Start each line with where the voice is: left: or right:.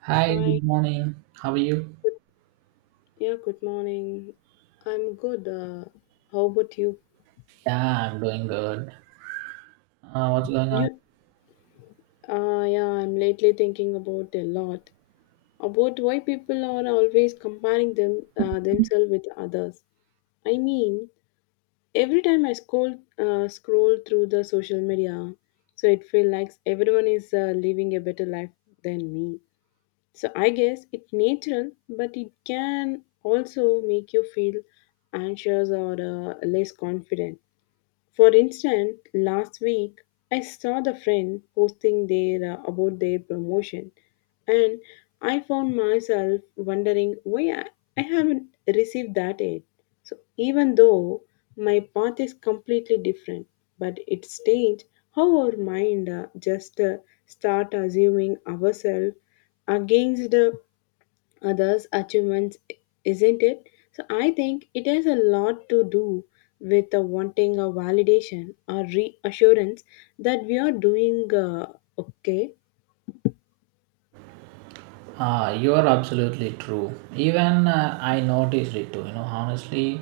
right: Hi, good
left: Hi.
right: morning. How are you?
left: Good, yeah, good morning. I'm good. How about you?
right: Yeah, I'm doing good. What's going on?
left: You? Yeah, I'm lately thinking about a lot about why people are always comparing themselves with others. I mean, every time I scroll through the social media, so it feels like everyone is living a better life than me. So I guess it's natural, but it can also make you feel anxious or less confident. For instance, last week I saw the friend posting their about their promotion, and I found myself wondering why I haven't received that yet. So even though my path is completely different, but it changed how our mind just start assuming ourselves against the others' achievements, isn't it? So I think it has a lot to do with the wanting a validation or reassurance that we are doing okay.
right: You're absolutely true. Even I noticed it too. You know, honestly,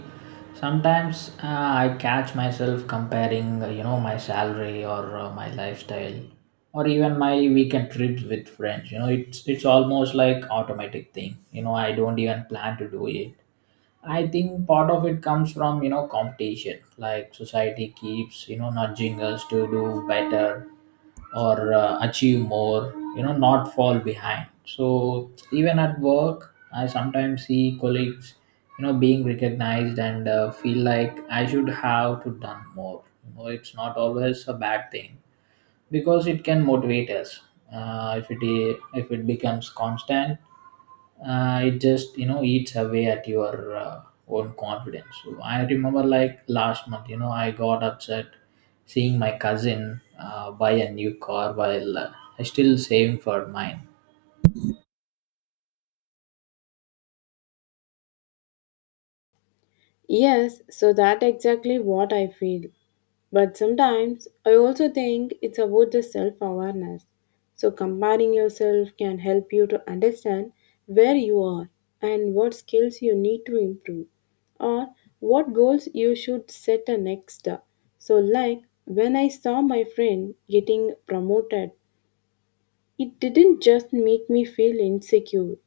right: sometimes I catch myself comparing, you know, my salary or my lifestyle, or even my weekend trips with friends. You know, it's almost like automatic thing. You know, I don't even plan to do it. I think part of it comes from you know competition. Like society keeps you know nudging us to do better or achieve more. You know, not fall behind. So even at work, I sometimes see colleagues you know being recognized and feel like I should have to done more. You know, it's not always a bad thing because it can motivate us. If it becomes constant it just you know eats away at your own confidence. So I remember like last month, you know, I got upset seeing my cousin buy a new car while still saving for mine.
left: Yes, so that exactly what I feel. But sometimes I also think it's about the self awareness. So comparing yourself can help you to understand where you are and what skills you need to improve or what goals you should set a next. So like when I saw my friend getting promoted, it didn't just make me feel insecure,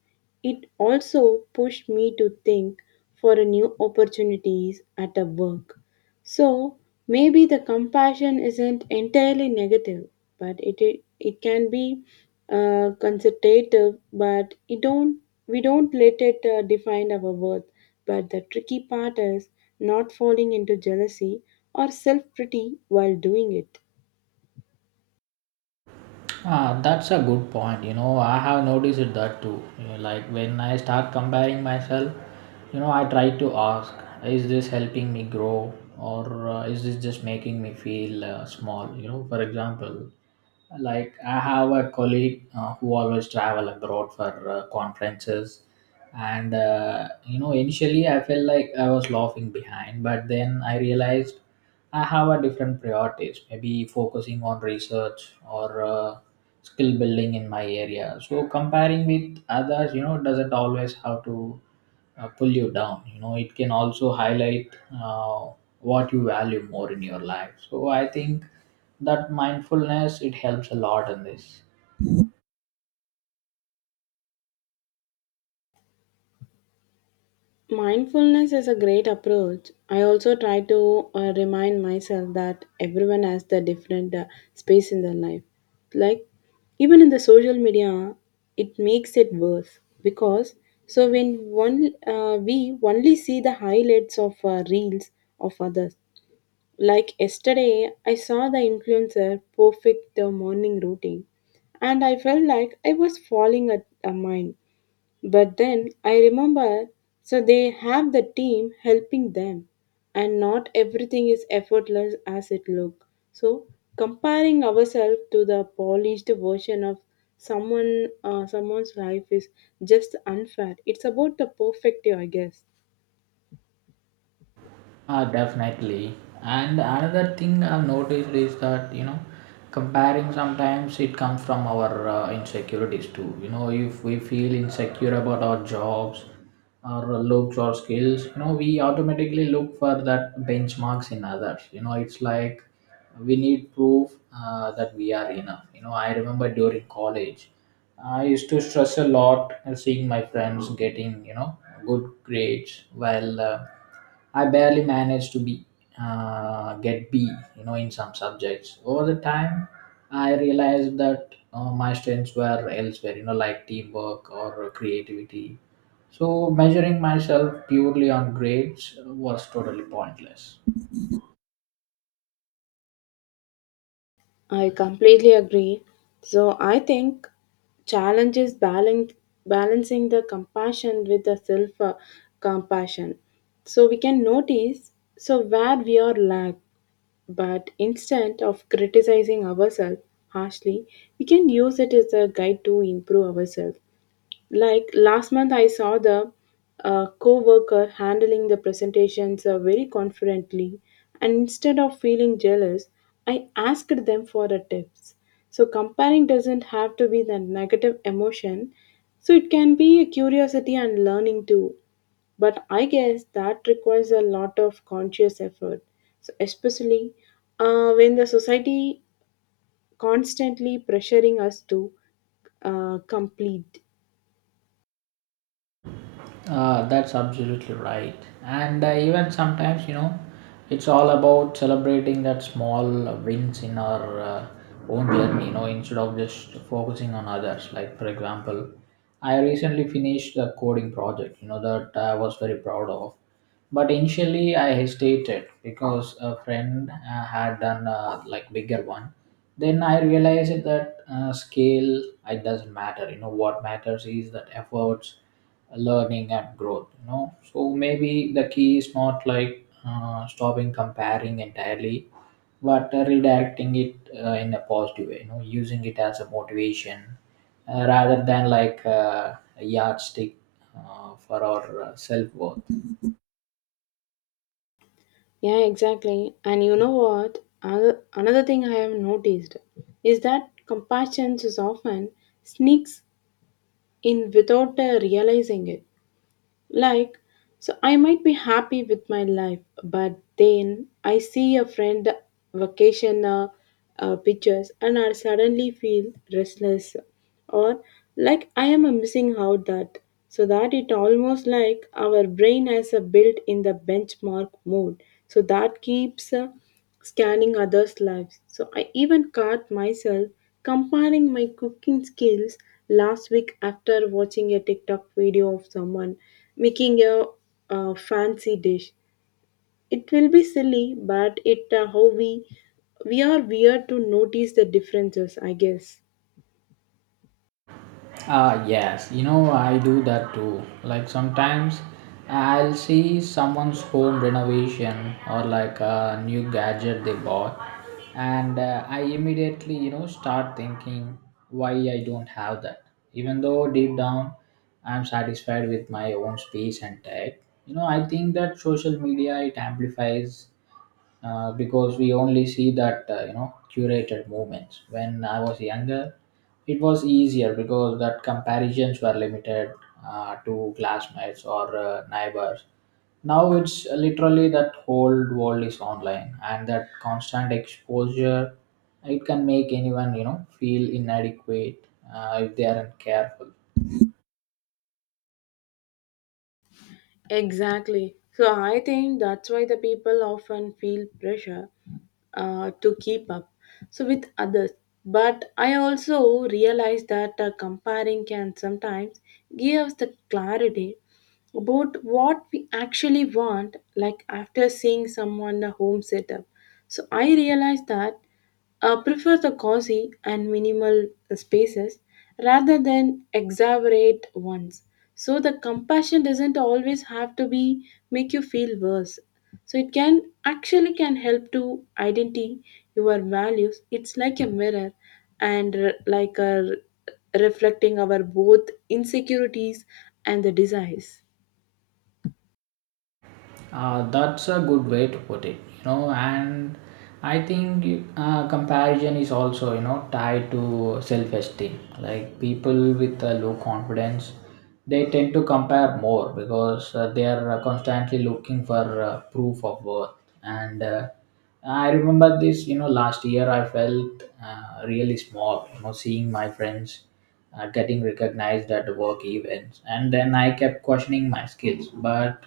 left: it also pushed me to think for a new opportunities at a work. So maybe the compassion isn't entirely negative, but it can be consultative, but it don't we don't let it define our worth. But the tricky part is not falling into jealousy or self pity while doing it.
right: Ah, that's a good point. You know, I have noticed it that too. You know, like when I start comparing myself, you know, I try to ask, is this helping me grow or is this just making me feel small? You know, for example, like I have a colleague who always travel abroad for conferences, and you know, initially I felt like I was laughing behind, but then I realized I have a different priorities, maybe focusing on research or skill building in my area. So comparing with others, you know, doesn't always have to pull you down. You know, it can also highlight uh, what you value more in your life. So I think that mindfulness, it helps a lot in this.
left: Mindfulness is a great approach. I also try to remind myself that everyone has the different space in their life. Like even in the social media, it makes it worse because so when one we only see the highlights of reels of others. Like yesterday, I saw the influencer perfect morning routine, and I felt like I was falling at a mine, but then I remember, so they have the team helping them, and not everything is effortless as it look. So comparing ourselves to the polished version of someone's life is just unfair. It's about the perfect, I guess.
right: Definitely. And another thing I've noticed is that, you know, comparing sometimes it comes from our insecurities too. You know, if we feel insecure about our jobs, our looks or skills, you know, we automatically look for that benchmarks in others. You know, it's like we need proof that we are enough. You know, I remember during college, I used to stress a lot seeing my friends getting, you know, good grades while. I barely managed to be get B, you know, in some subjects. Over the time, I realized that my strengths were elsewhere, you know, like teamwork or creativity. So measuring myself purely on grades was totally pointless.
left: I completely agree. So I think challenge is balancing the compassion with the self compassion. So we can notice so where we are lack, but instead of criticizing ourselves harshly, we can use it as a guide to improve ourselves. Like last month, I saw the co worker handling the presentations very confidently, and instead of feeling jealous, I asked them for the tips. So, comparing doesn't have to be the negative emotion, so it can be a curiosity and learning too. But I guess that requires a lot of conscious effort, so especially when the society constantly pressuring us to complete.
right: Ah, that's absolutely right. And even sometimes, you know, it's all about celebrating that small wins in our own journey, you know, instead of just focusing on others. Like, for example, I recently finished the coding project, you know, that I was very proud of. But initially I hesitated because a friend had done a like bigger one. Then I realized that scale, it doesn't matter. You know, what matters is that efforts, learning and growth. You know, so maybe the key is not like stopping comparing entirely, but redirecting it in a positive way, you know, using it as a motivation rather than like a yardstick for our self-worth.
left: Yeah, exactly. And you know what? Another thing I have noticed is that compassion is often sneaks in without realizing it. Like, so I might be happy with my life, but then I see a friend vacation pictures, and I suddenly feel restless or like I am missing out that. So that it almost like our brain has a built in the benchmark mode. So that keeps scanning others' lives. So I even caught myself comparing my cooking skills last week after watching a TikTok video of someone making a, fancy dish. It will be silly, but it how we are weird to notice the differences, I guess.
right: Ah yes, you know, I do that too. Like sometimes I'll see someone's home renovation or like a new gadget they bought, and I immediately, you know, start thinking why I don't have that. Even though deep down I'm satisfied with my own space and tech, you know, I think that social media, it amplifies because we only see that you know, curated moments. When I was younger, it was easier because that comparisons were limited to classmates or neighbors. Now it's literally that whole world is online, and that constant exposure, it can make anyone, you know, feel inadequate if they aren't careful.
left: Exactly. So I think that's why the people often feel pressure to keep up so with others. But I also realize that comparing can sometimes give us the clarity about what we actually want, like after seeing someone a home setup. So I realized that prefer the cozy and minimal spaces rather than exaggerate ones. So the compassion doesn't always have to be make you feel worse. So it can actually can help to identify your values. It's like a mirror and reflecting our both insecurities and the desires.
right: That's a good way to put it, you know, and I think comparison is also, you know, tied to self-esteem. Like people with a low confidence, they tend to compare more because they are constantly looking for proof of worth. And I remember this, you know, last year I felt really small, you know, seeing my friends getting recognized at work events, and then I kept questioning my skills, but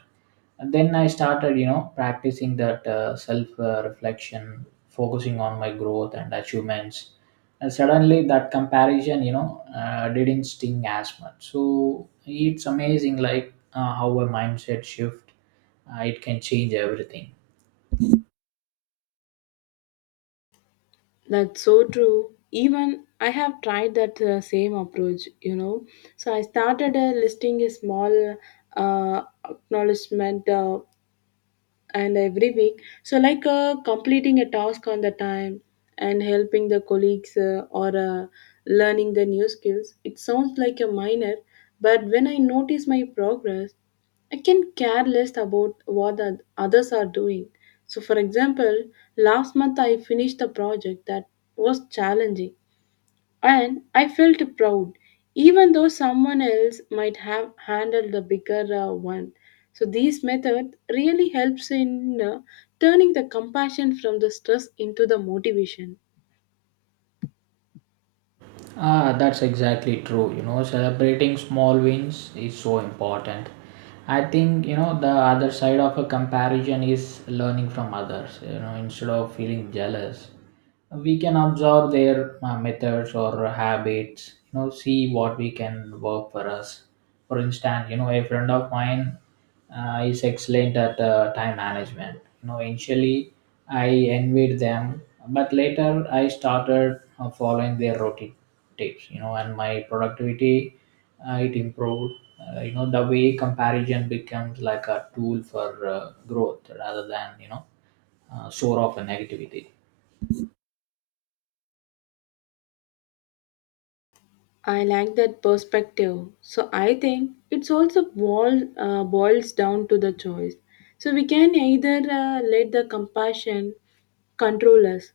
right: and then I started, you know, practicing that self reflection, focusing on my growth and achievements. And suddenly that comparison, you know, didn't sting as much. So it's amazing, like how a mindset shift, it can change everything.
left: That's so true. Even I have tried that same approach, you know. So I started uh, listing a small uh, acknowledgement uh, and every week. So, like completing a task on the time and helping the colleagues or learning the new skills, it sounds like a minor, but when I notice my progress, I can care less about what the others are doing. So, for example, last month I finished a project that was challenging, and I felt proud, even though someone else might have handled the bigger one. So, these method really helps in turning the compassion from the stress into the motivation.
right: Ah, that's exactly true. You know, celebrating small wins is so important. I think you know the other side of a comparison is learning from others. You know, instead of feeling jealous, we can observe their methods or habits. You know, see what we can work for us. For instance, you know, a friend of mine is excellent at time management. You know, initially I envied them, but later I started following their routine tips. You know, and my productivity it improved. You know, the way comparison becomes like a tool for growth rather than you know sort of negativity.
left: I like that perspective. So I think it's also boils down to the choice. So we can either let the compassion control us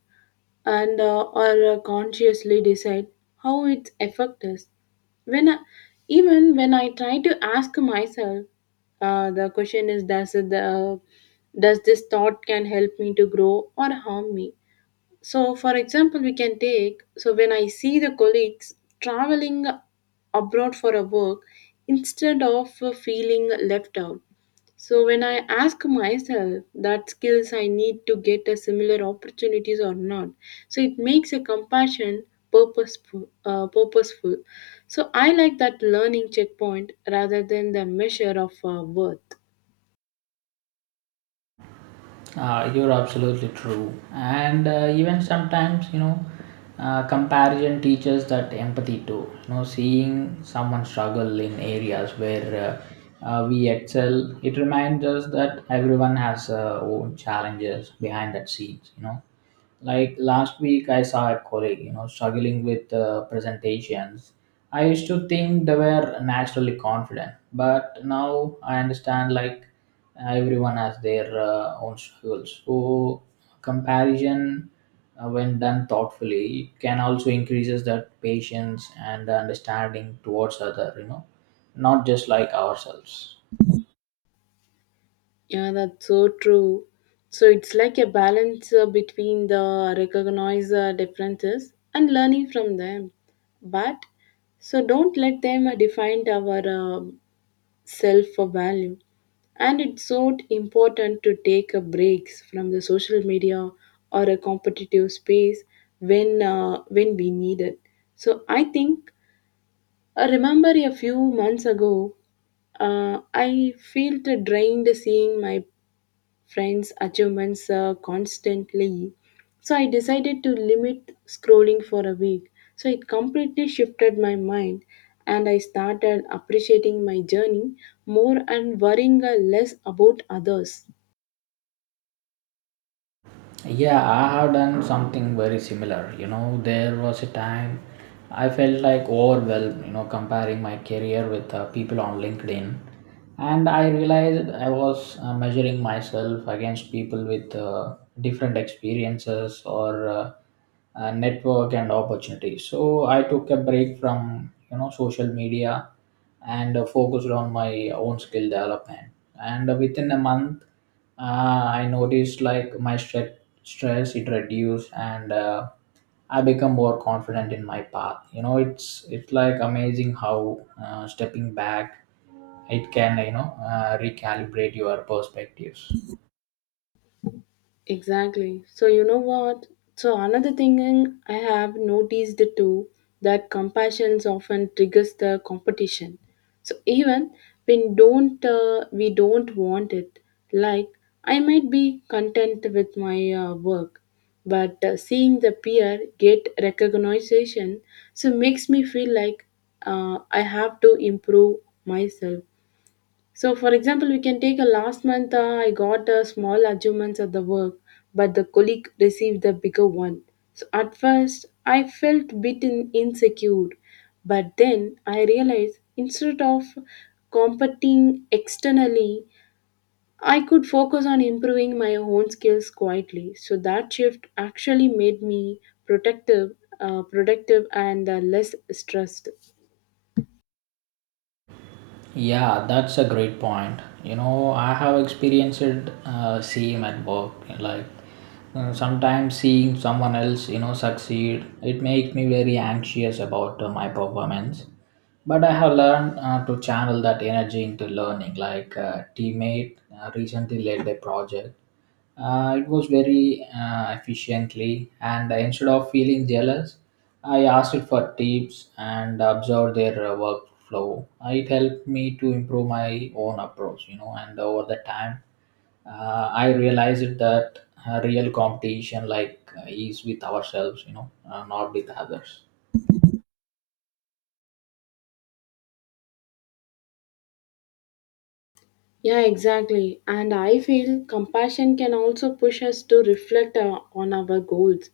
left: and or consciously decide how it affects us. When I, even when I try to ask myself, the question is does it, does this thought can help me to grow or harm me? So, for example, we can take so when I see the colleagues traveling abroad for a work instead of feeling left out. So, when I ask myself that skills I need to get a similar opportunities or not, so it makes a compassion purposeful. So, I like that learning checkpoint rather than the measure of worth.
right: You're absolutely true. And even sometimes, you know, comparison teaches that empathy too. You know, seeing someone struggle in areas where we excel, it reminds us that everyone has own challenges behind that scenes. You know, like last week, I saw a colleague, you know, struggling with presentations. I used to think they were naturally confident, but now I understand like everyone has their own struggles. So comparison, when done thoughtfully, can also increases that patience and understanding towards other, you know, not just like ourselves.
left: Yeah, that's so true. So it's like a balance between the recognize differences and learning from them. But so don't let them define our self value. And it's so important to take breaks from the social media or a competitive space when we need it. So I think I remember a few months ago I felt drained seeing my friends' achievements constantly. So I decided to limit scrolling for a week. So it completely shifted my mind, and I started appreciating my journey more and worrying less about others.
right: Yeah, I have done something very similar. You know, there was a time I felt like overwhelmed, you know, comparing my career with people on LinkedIn. And I realized I was measuring myself against people with different experiences or network and opportunities. So I took a break from, you know, social media and focused on my own skill development. And within a month, I noticed like my stress, it reduced and I become more confident in my path. You know, it's like amazing how stepping back, it can, you know, recalibrate your perspectives.
left: Exactly. So you know what? So another I have noticed too that compassion often triggers the competition. So even when don't we don't want it, like I might be content with my work, but seeing the peer get recognition so makes me feel like I have to improve myself. So, for example, we can take a last month I got a small achievements at the work, but the colleague received the bigger one. So, at first, I felt bit insecure, but then I realized instead of competing externally, I could focus on improving my own skills quietly. So, that shift actually made me productive, and less stressed.
right: Yeah, that's a great point. You know, I have experienced same at work. Like sometimes seeing someone else, you know, succeed, it makes me very anxious about my performance. But I have learned to channel that energy into learning. Like a teammate recently led a project it was very efficiently, and instead of feeling jealous, I asked it for tips and observed their workflow. It helped me to improve my own approach, you know, and over the time, I realized that real competition like is with ourselves, you know, not with others.
left: Yeah, exactly. And I feel compassion can also push us to reflect on our goals.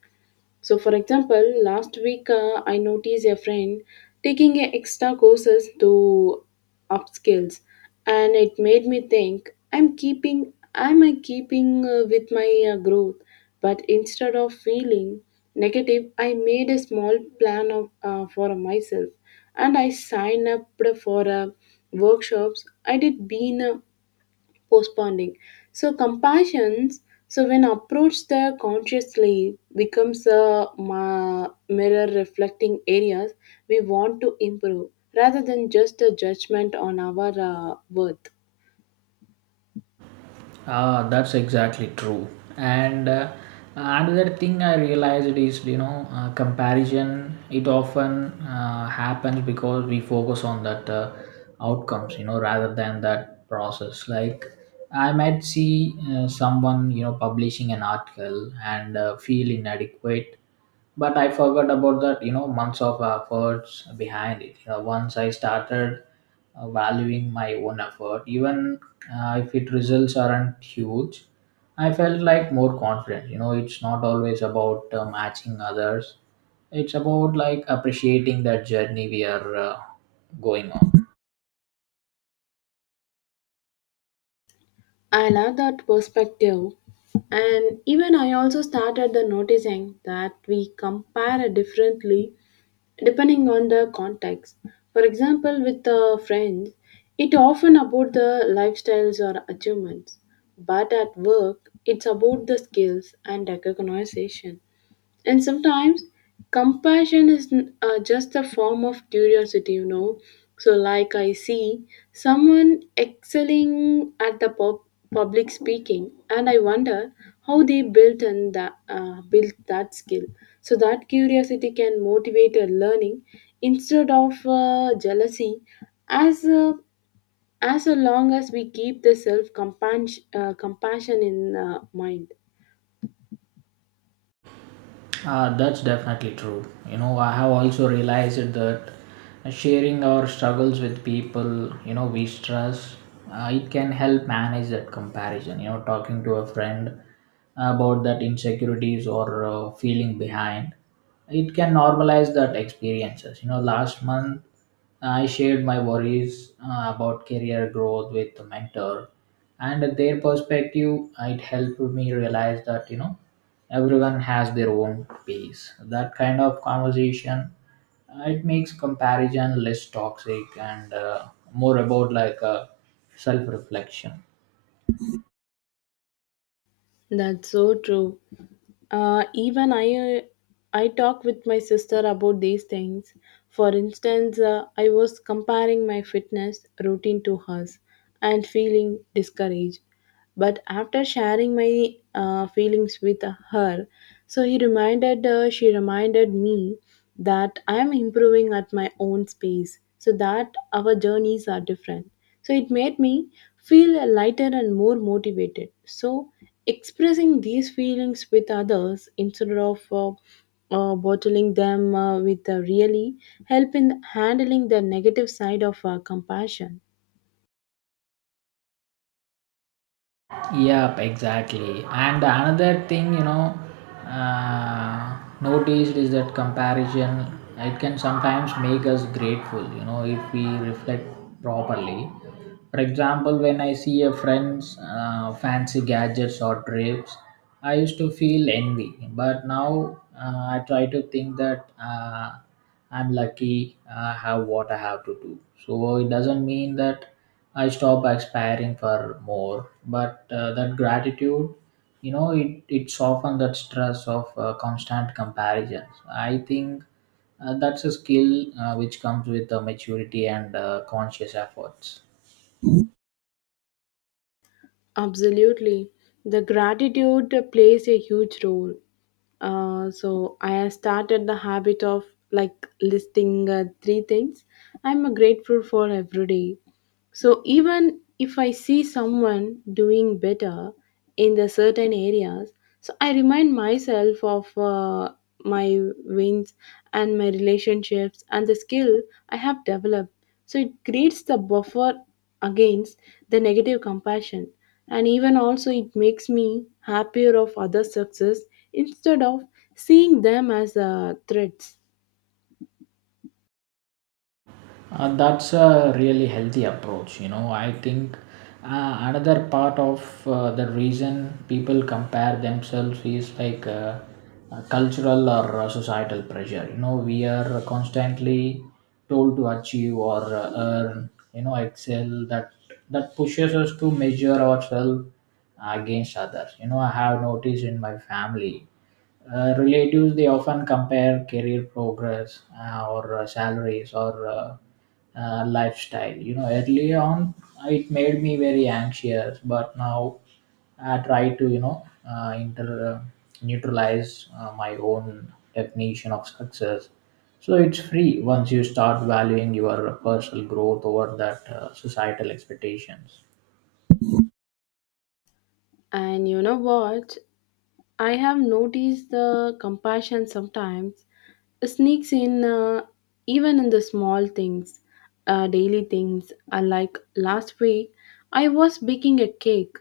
left: So, for example, last week I noticed a friend taking a extra courses to upskills, and it made me think I'm keeping am I keeping with my growth? But instead of feeling negative, I made a small plan of for myself, and I signed up for workshops. I did been postponing. So compassion, so when approached the consciously, becomes a mirror reflecting areas we want to improve rather than just a judgment on our worth.
right: Ah, that's exactly true. And another thing I realized is, you know, comparison. It often happens because we focus on that outcomes, you know, rather than that process. Like I might see someone, you know, publishing an article and feel inadequate, but I forgot about that, you know, months of efforts behind it. You know, once I started valuing my own effort, even if it results aren't huge. I felt like more confident. You know, it's not always about matching others. It's about like appreciating that journey we are going on.
left: I love that perspective. And even I also started the noticing that we compare differently depending on the context. For example, with friends, it often about the lifestyles or achievements, but at work, it's about the skills and recognition. And sometimes compassion is just a form of curiosity, you know. So, like I see someone excelling at the public speaking, and I wonder how they built and that, built that skill. So that curiosity can motivate a learning instead of jealousy, as uh, as long as we keep the self compassion in mind.
right: That's definitely true. You know, I have also realized that sharing our struggles with people, you know, we stress, it can help manage that comparison. You know, talking to a friend about that insecurities or feeling behind, it can normalize that experiences. You know, last month I shared my worries about career growth with a mentor, and their perspective, it helped me realize that you know everyone has their own pace. That kind of conversation, it makes comparison less toxic and more about like a self-reflection.
left: That's so true. Even I talk with my sister about these things. For instance, I was comparing my fitness routine to hers and feeling discouraged. But after sharing my feelings with her, so she reminded me that I am improving at my own pace, so that our journeys are different. So it made me feel lighter and more motivated. So, expressing these feelings with others instead of bottling them with really help in handling the negative side of compassion.
right: Yep, exactly. And another thing, you know, noticed is that comparison, it can sometimes make us grateful. You know, if we reflect properly. For example, when I see a friend's fancy gadgets or trips, I used to feel envy, but now I try to think that I'm lucky. I have what I have to do. So it doesn't mean that I stop aspiring for more. But that gratitude, you know, it softens that stress of constant comparisons. I think that's a skill which comes with maturity and conscious efforts.
left: Absolutely, the gratitude plays a huge role. So I have started the habit of like listing 3 things I'm grateful for every day. So even if I see someone doing better in the certain areas, so I remind myself of my wins and my relationships and the skill I have developed. So it creates the buffer against the negative compassion, and even also it makes me happier of other success instead of seeing them as threats.
right: That's a really healthy approach. You know, I think another part of the reason people compare themselves is like cultural or societal pressure. You know, we are constantly told to achieve or earn, you know, excel. That pushes us to measure ourselves against others. You know, I have noticed in my family relatives they often compare career progress or salaries or lifestyle. You know, early on it made me very anxious, but now I try to you know inter neutralize my own definition of success. So it's free once you start valuing your personal growth over that societal expectations.
left: And you know what? I have noticed the compassion sometimes sneaks in even in the small things, daily things. Like last week, I was baking a cake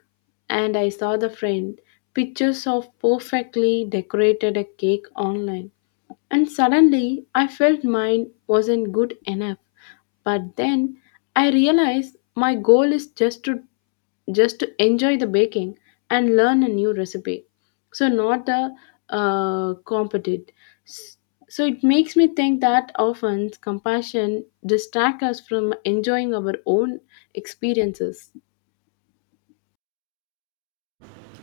left: and I saw the friend pictures of perfectly decorated a cake online. And suddenly, I felt mine wasn't good enough. But then I realized my goal is just to enjoy the baking and learn a new recipe, so not a uh, competent S- so it makes me think that often compassion distracts us from enjoying our own experiences.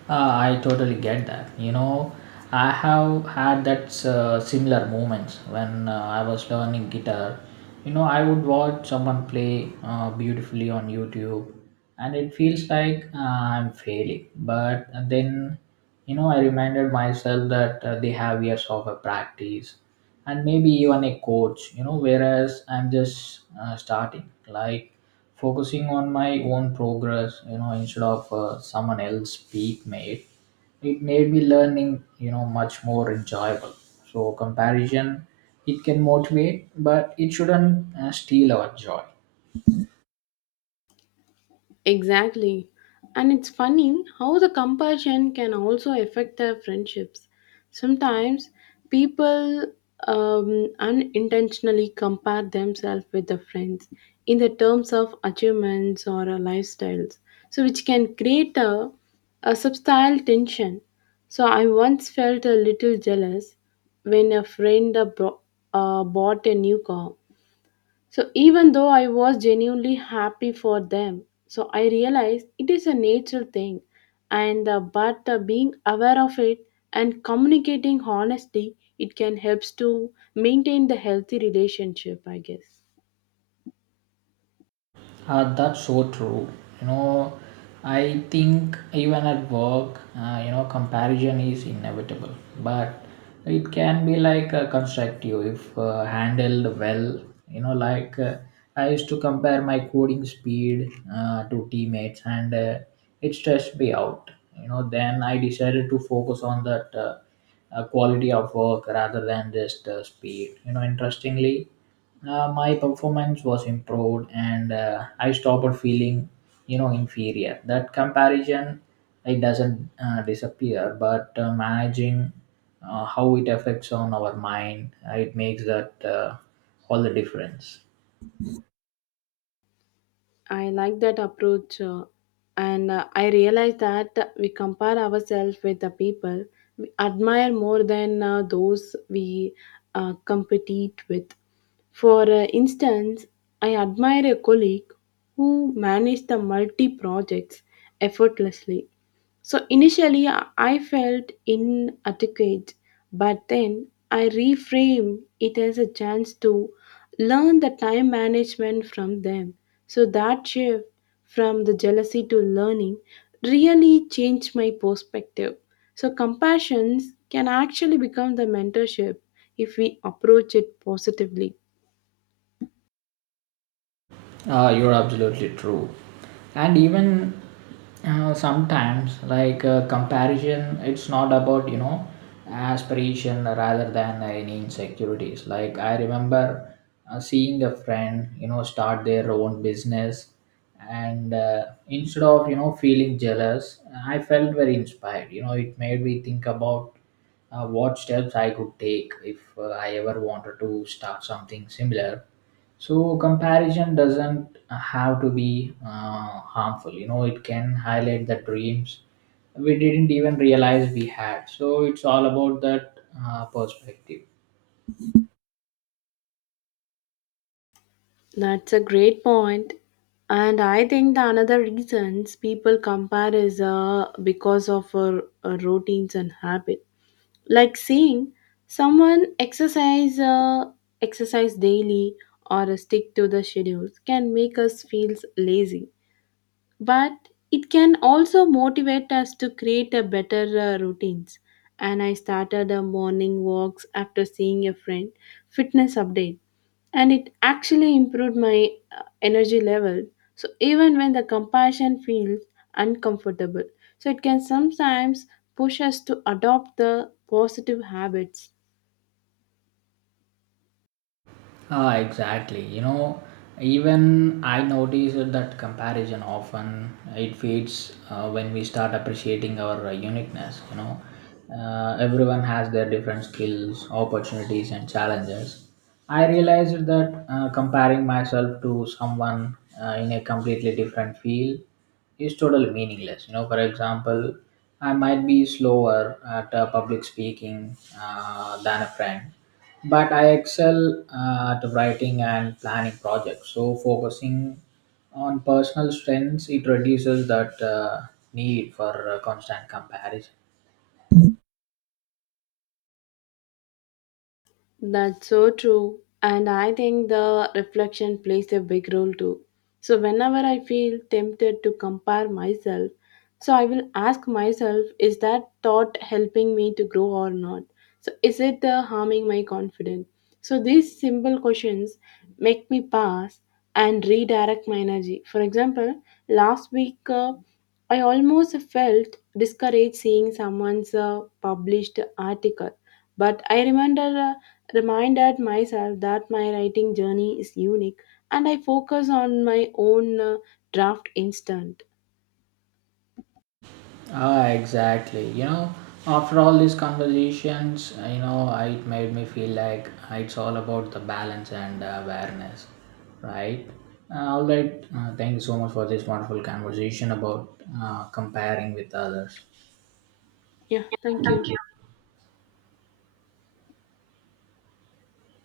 right: I totally get that. You know, I have had that similar moments when I was learning guitar. You know, I would watch someone play beautifully on YouTube, and it feels like I'm failing. But then, you know, I reminded myself that they have years of a practice, and maybe even a coach. You know, whereas I'm just starting. Like focusing on my own progress you know instead of someone else peak made it made me learning you know much more enjoyable, so comparison, it can motivate, but it shouldn't steal our joy.
left: Exactly. And it's funny how the compassion can also affect their friendships. Sometimes people unintentionally compare themselves with their friends in the terms of achievements or lifestyles, so which can create a subtle tension. So I once felt a little jealous when a friend bought a new car, so even though I was genuinely happy for them, so I realized it is a natural thing, and but being aware of it and communicating honestly, it can helps to maintain the healthy relationship. I guess.
right: That's so true. You know, I think even at work, you know, comparison is inevitable, but it can be like constructive if handled well. You know, like I used to compare my coding speed to teammates, and it stressed me out. You know, then I decided to focus on that quality of work rather than just speed. You know, interestingly my performance was improved and I stopped feeling you know inferior. That comparison, it doesn't disappear, but managing how it affects on our mind it makes that all the difference.
left: I like that approach, and I realize that we compare ourselves with the people we admire more than those we compete with. For instance, I admire a colleague who managed the multi projects effortlessly, so initially, I felt inadequate, but then I reframed it as a chance to learn the time management from them. So that shift from the jealousy to learning really changed my perspective. So compassions can actually become the mentorship if we approach it positively.
right: You're absolutely true. And even sometimes, like comparison, it's not about, you know, aspiration rather than any insecurities. Like, I remember seeing a friend, you know, start their own business. And instead of, you know, feeling jealous, I felt very inspired. You know, it made me think about what steps I could take if I ever wanted to start something similar. So comparison doesn't have to be harmful. You know, it can highlight the dreams we didn't even realize we had. So it's all about that perspective.
left: That's a great point. And I think the another reasons people compare is because of routines and habit. Like seeing someone exercise daily or stick to the schedules can make us feel lazy. But it can also motivate us to create a better routines. And I started a morning walks after seeing a friend fitness update, and it actually improved my energy level, so even when the compassion feels uncomfortable, so it can sometimes push us to adopt the positive habits.
right: Ah, exactly. You know, even I notice that comparison often it fades when we start appreciating our uniqueness. You know, everyone has their different skills, opportunities, and challenges. I realized that comparing myself to someone in a completely different field is totally meaningless. You know, for example, I might be slower at public speaking than a friend, but I excel at writing and planning projects. So focusing on personal strengths, it reduces that need for constant comparison.
left: That's so true. And I think the reflection plays a big role too. So, whenever I feel tempted to compare myself, so I will ask myself, is that thought helping me to grow or not? So, is it harming my confidence? So, these simple questions make me pause and redirect my energy. For example, last week I almost felt discouraged seeing someone's published article, but I remember. Reminded myself that my writing journey is unique and I focus on my own draft instant.
right: Ah, exactly. You know, after all these conversations, you know, it made me feel like it's all about the balance and awareness, right? All right. Thank you so much for this wonderful conversation about comparing with others.
left: Yeah, thank you.